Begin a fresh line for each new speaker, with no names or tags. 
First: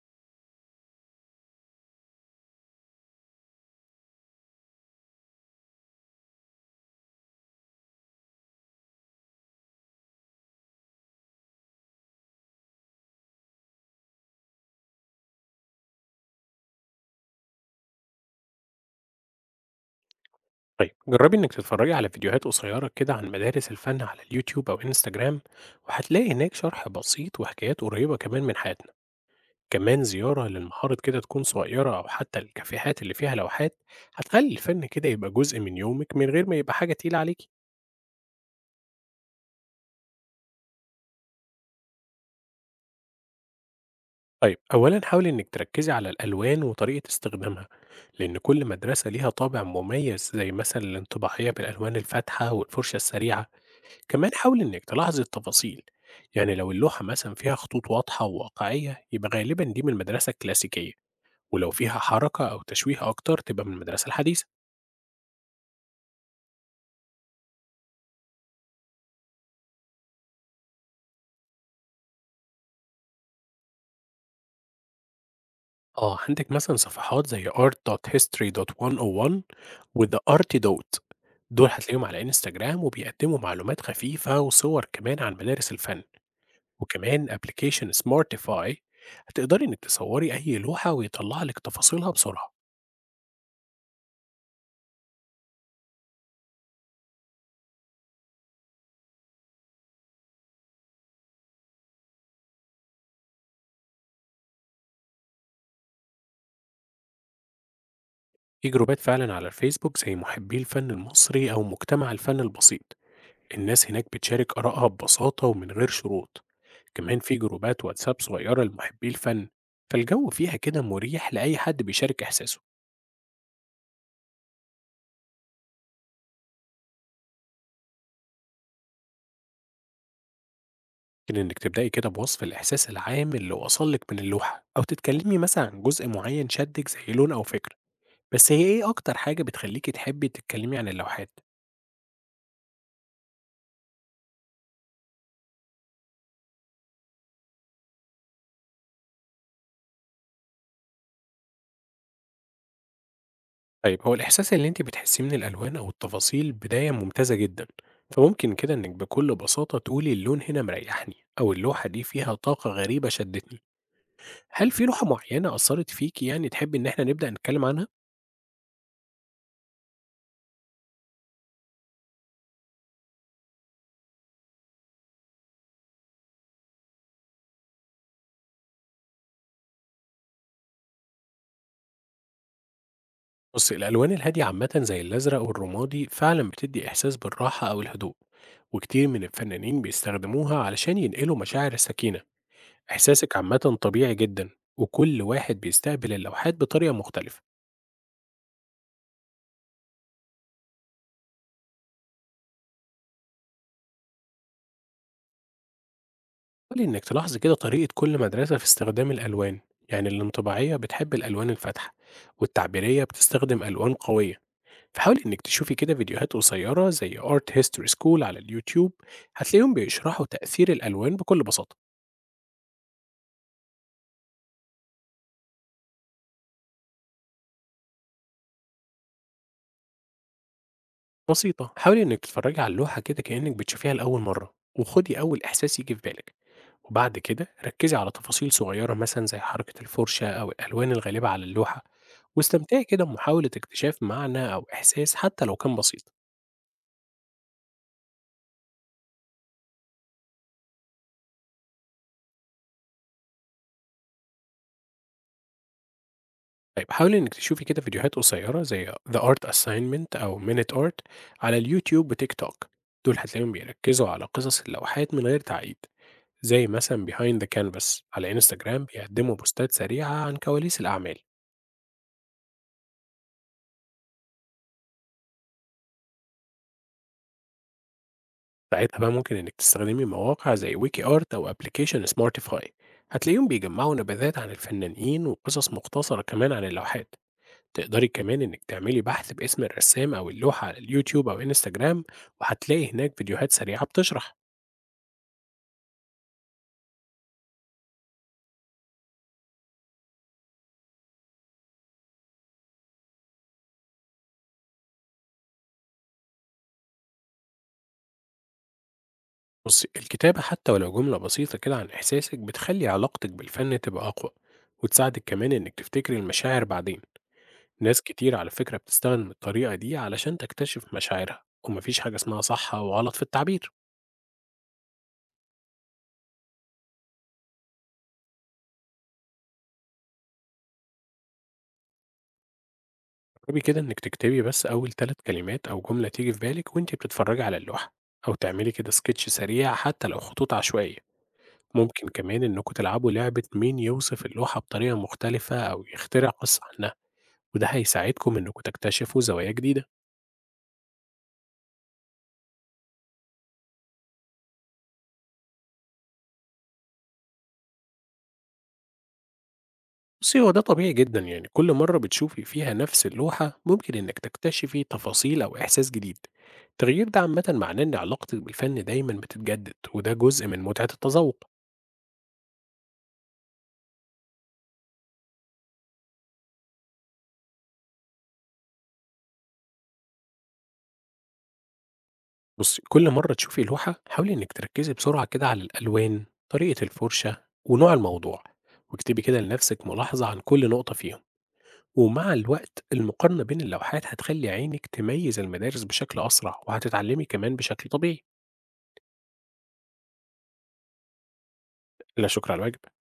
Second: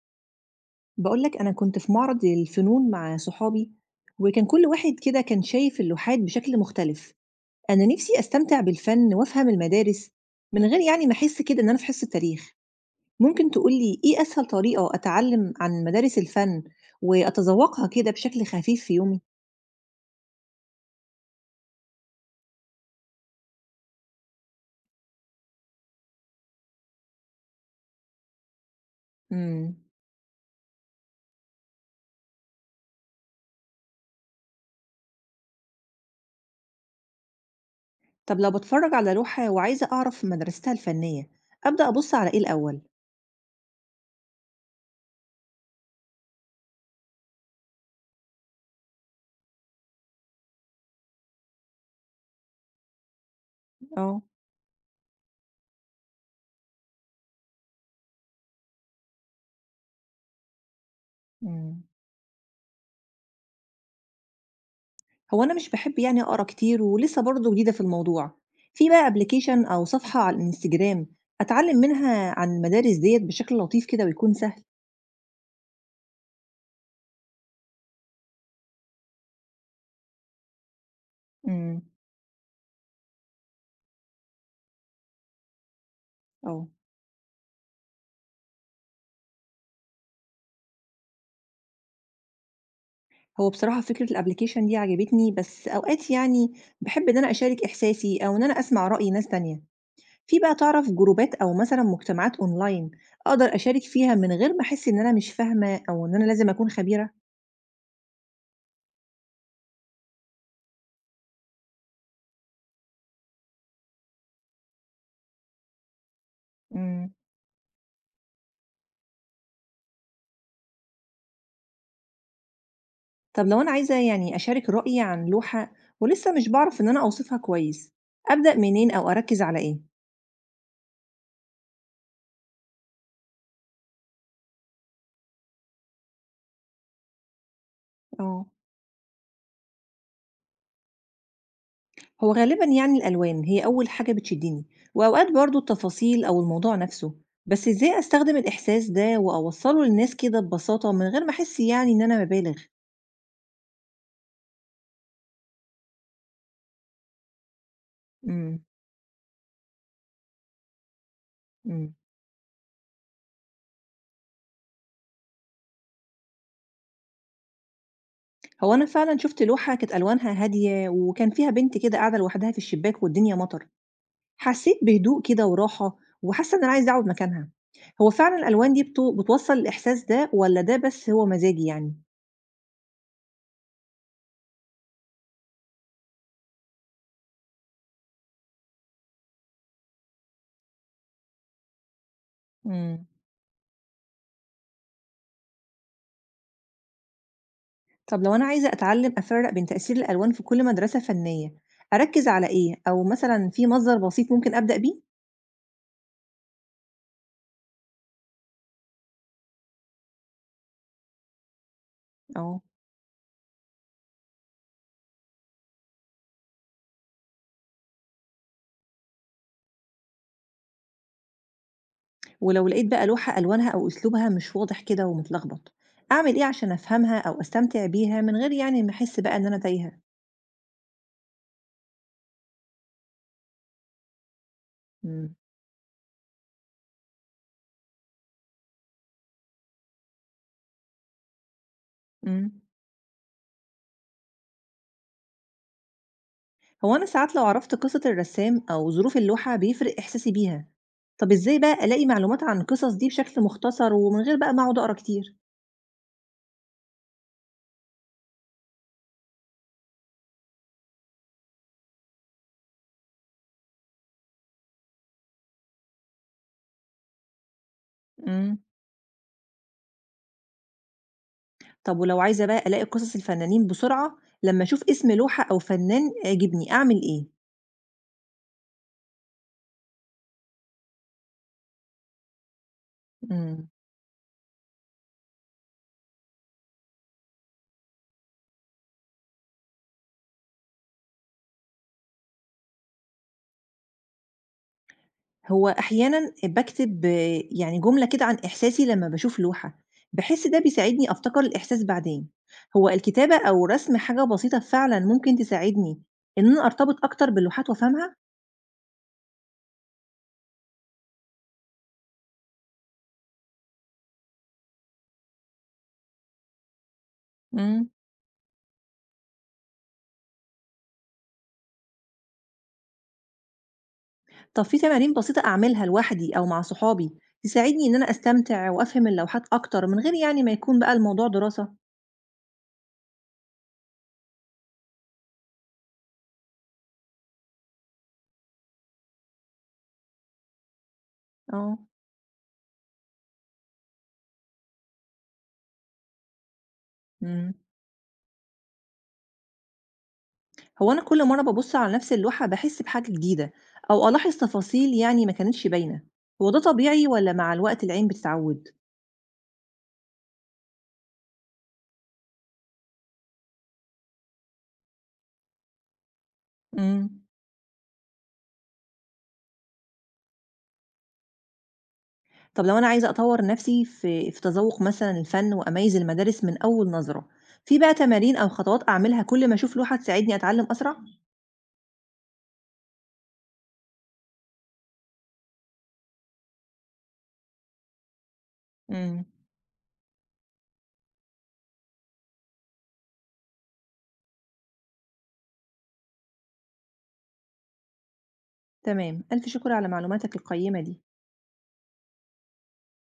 بقولك أنا كنت في معرض الفنون مع صحابي، وكان كل واحد كده كان شايف اللوحات بشكل مختلف. أنا نفسي أستمتع بالفن وأفهم المدارس من غير يعني ما أحس كده إن أنا في حصة تاريخ. ممكن تقولي إيه أسهل طريقة أتعلم عن مدارس الفن وأتذوقها كده بشكل خفيف في يومي؟
طيب جربي إنك تتفرجي على فيديوهات قصيرة كده عن مدارس الفن على اليوتيوب أو انستجرام، وهتلاقي هناك شرح بسيط وحكايات قريبة كمان من حياتنا.
مم.
كمان زيارة للمعارض كده تكون صغيرة أو حتى الكافيهات اللي فيها لوحات هتخلي الفن كده يبقى جزء من يومك من غير ما يبقى حاجة تقيلة عليكي.
طب لو بتفرج على لوحة وعايزة أعرف مدرستها الفنية أبدأ أبص على إيه الأول؟
طيب أولا حاولي إنك تركزي على الألوان وطريقة استخدامها، لأن كل مدرسة ليها طابع مميز، زي مثلا الانطباعية بالألوان الفاتحة والفرشة السريعة.
اه.
كمان حاول إنك تلاحظ التفاصيل، يعني لو اللوحة مثلا فيها خطوط واضحة وواقعية يبقى غالبا دي من المدرسة الكلاسيكية، ولو
مم.
فيها حركة أو تشويه أكتر تبقى من المدرسة الحديثة.
هو أنا مش باحب يعني أقرا كتير ولسه برضه جديدة في الموضوع، في بقى application أو صفحة على الإنستجرام أتعلم منها عن المدارس ديّة بشكل لطيف كده ويكون سهل؟
آه عندك مثلا صفحات زي art.history.101 وthe arty dot. دول
إمم.
هتلاقيهم على انستجرام وبيقدموا معلومات خفيفة وصور كمان عن مدارس الفن.
آه.
وكمان ابلكيشن سمارتيفاي، هتقدري انك تصوري اي لوحة ويطلع لك تفاصيلها بسرعة.
هو بصراحة فكرة الapplication دي عجبتني، بس أوقات يعني باحب إن أنا أشارك إحساسي أو إن أنا أسمع رأي ناس تانية، في بقى تعرف جروبات أو مثلًا مجتمعات online أقدر أشارك فيها من غير ما أحس إن أنا مش فاهمة أو إن أنا لازم أكون خبيرة؟
في جروبات فعلا على الفيسبوك زي محبي الفن المصري أو مجتمع الفن البسيط، الناس هناك بتشارك آرائها ببساطة ومن غير شروط.
إمم.
كمان في جروبات واتساب صغيرة لمحبي الفن، فالجو فيها كده مريح لأي حد بيشارك إحساسه.
طب لو أنا عايزة يعني أشارك رأيي عن لوحة ولسه مش بعرف إن أنا أوصفها كويس، أبدأ منين أو أركز على إيه؟
لكن إنك تبدأي كده بوصف الإحساس العام اللي وصلك من اللوحة أو تتكلمي مثلا عن جزء معين شدك زي لون أو فكرة.
آه.
بس هي إيه أكتر حاجة بتخليكي تحبي تتكلمي عن اللوحات؟
هو غالبا يعني الألوان هي أول حاجة بتشدني، وأوقات برضو التفاصيل أو الموضوع نفسه، بس إزاي أستخدم الإحساس ده وأوصله للناس كده ببساطة من غير ما أحس يعني إن أنا ببالغ؟
طيب هو الإحساس اللي أنتِ بتحسيه من الألوان أو التفاصيل بداية ممتازة جدًا، فممكن
امم.
كده إنِّك بكل بساطة تقولي اللون هنا مريحني، أو اللوحة
امم.
دي فيها طاقة غريبة شدتني. هل في لوحة معينة أثّرت فيكِ يعني تحبي إن إحنا نبدأ نتكلم عنها؟
هو أنا فعلا شفت لوحة كانت ألوانها هادية وكان فيها بنت كده قاعدة لوحدها في الشباك والدنيا مطر. حسّيت بهدوء كده وراحة، وحاسّة إن أنا عايزة أقعد مكانها. هو فعلًا الألوان دي بتوصّل الإحساس ده والّا ده بس هو مزاجي يعني؟
بُصّي، الألوان الهادية عامةً زي الأزرق والرمادي فعلًا بتدّي إحساس بالراحة أو الهدوء، وكتير من الفنانين بيستخدموها علشان ينقلوا مشاعر السكينة.
إمم.
إحساسِك عامةً طبيعي جدًا، وكل واحد بيستقبل اللوحات بطريقة مختلفة.
طب لو أنا عايزة أتعلّم أفرّق بين تأثير الألوان في كل مدرسة فنية، أركّز على إيه؟ أو مثلًا في مصدر بسيط ممكن أبدأ بيه؟
حاولي إنك تلاحظي كده طريقة كل مدرسة في استخدام الألوان، يعني الانطباعية بتحب الألوان الفاتحة،
آه.
والتعبيرية بتستخدم ألوان قوية. فحاولي إنك تشوفي كده فيديوهات قصيرة زي Art History School على اليوتيوب، هتلاقيهم بيشرحوا تأثير الألوان بكل بساطة.
ولو لقيت بقى لوحة ألوانها أو أسلوبها مش واضح كده ومتلخبط، أعمل إيه عشان أفهمها أو أستمتع بيها من غير يعني ما أحس بقى إن أنا تايهة؟
بسيطة، حاولي إنك تتفرجي على اللوحة كده كأنك بتشوفيها لأول مرة، وخدي
إمم.
أول إحساس يجي في بالك. وبعد كده ركزي على تفاصيل صغيرة مثلا زي حركة الفرشة أو الألوان الغالبة على اللوحة،
إمم.
واستمتعي كده بمحاولة اكتشاف معنى أو إحساس حتى لو كان بسيط.
هو أنا ساعات لو عرفت قصة الرسام أو ظروف اللوحة بيفرق إحساسي بيها. طب إزاي بقى ألاقي معلومات عن القصص دي بشكل مختصر ومن غير بقى ما أقعد أقرأ كتير؟
طيب حاولي إنِّك تشوفي كده فيديوهات قصيّرة زي The Art Assignment أو Minute Art على اليوتيوب وتيك توك، دول هتلاقيهم بيركّزوا على قصص اللوحات من غير تعقيد، زي مثلًا Behind the Canvas على
مم.
إنستجرام بيقدّموا بوستات سريعة عن كواليس الأعمال.
طب ولو عايزة بقى ألاقي قصص الفنانين بسرعة لما أشوف اسم لوحة أو فنان عجبني أعمل إيه؟
ساعتها بقى ممكن إنِّك تستخدمي مواقع زي Wiki Art أو application Smartify، هتلاقيهم
مم.
بيجمّعوا نبذات عن الفنانين وقصص مختصرة كمان عن اللوحات. تقدري كمان إنِّك تعملي بحث باسم الرسّام أو اللوحة على اليوتيوب أو إنستجرام، وهتلاقي هناك فيديوهات سريعة بتشرح.
هو أحيانا بكتب يعني جملة كده عن إحساسي لما بشوف لوحة، بحس ده بيساعدني أفتكر الإحساس بعدين. هو الكتابة أو رسم حاجة بسيطة فعلا ممكن تساعدني إن أنا أرتبط أكتر باللوحات وأفهمها؟
بصي، الكتابة حتى ولو جملة بسيطة كده عن إحساسك بتخلي علاقتك بالفن تبقى أقوى، وتساعدك كمان إنك تفتكري المشاعر بعدين.
مم.
ناس كتير على فكرة بتستخدم الطريقة دي علشان تكتشف مشاعرها، ومفيش حاجة اسمها صح أو غلط في التعبير.
طب في تمارين بسيطة أعملها لوحدي أو مع صحابي تساعدني إن أنا أستمتع وأفهم اللوحات أكتر من غير يعني ما يكون بقى الموضوع دراسة؟
جربي كده إنك تكتبي بس أول 3 كلمات أو جملة تيجي في بالك وإنتي بتتفرجي على اللوحة، أو تعملي كده سكتش سريع حتى لو خطوط عشوائية.
آه.
ممكن كمان إنكم تلعبوا لعبة مين يوصف اللوحة بطريقة مختلفة أو يخترع قصة عنها،
مم.
وده هيساعدكم إنكم تكتشفوا زوايا جديدة.
هو أنا كل مرة ببص على نفس اللوحة بحس بحاجة جديدة أو ألاحظ تفاصيل يعني ما كانتش باينة. هو ده طبيعي ولا مع الوقت العين بتتعود؟
بُصّي، هو ده طبيعي جدًا، يعني كل مرّة بتشوفي فيها نفس اللوحة ممكن إنِّك تكتشفي تفاصيل أو إحساس جديد. التغيير ده
مم.
عامةً معناه إن علاقتِك بالفن دايمًا بتتجدد، وده جزء من متعة التذوق.
طب لو أنا عايزة أطور نفسي في تذوق مثلا الفن وأميز المدارس من أول نظرة، في بقى تمارين أو خطوات أعملها كل ما أشوف لوحة تساعدني أتعلم أسرع؟
بُصّي، كل مرّة تشوفي لوحة حاولي إنِّك تركّزي بسرعة كده على الألوان، طريقة الفُرشة، ونوع الموضوع، واكتبي
مم.
كده لنفسِك ملاحظة عن كل نقطة فيهم. ومع الوقت المقارنة بين اللوحات هتخلّي عينِك تميّز المدارس بشكل أسرع، وهتتعلمي كمان بشكل طبيعي.
تمام ألف شكر على معلوماتك القيمة دي.
لا شكر على الواجب.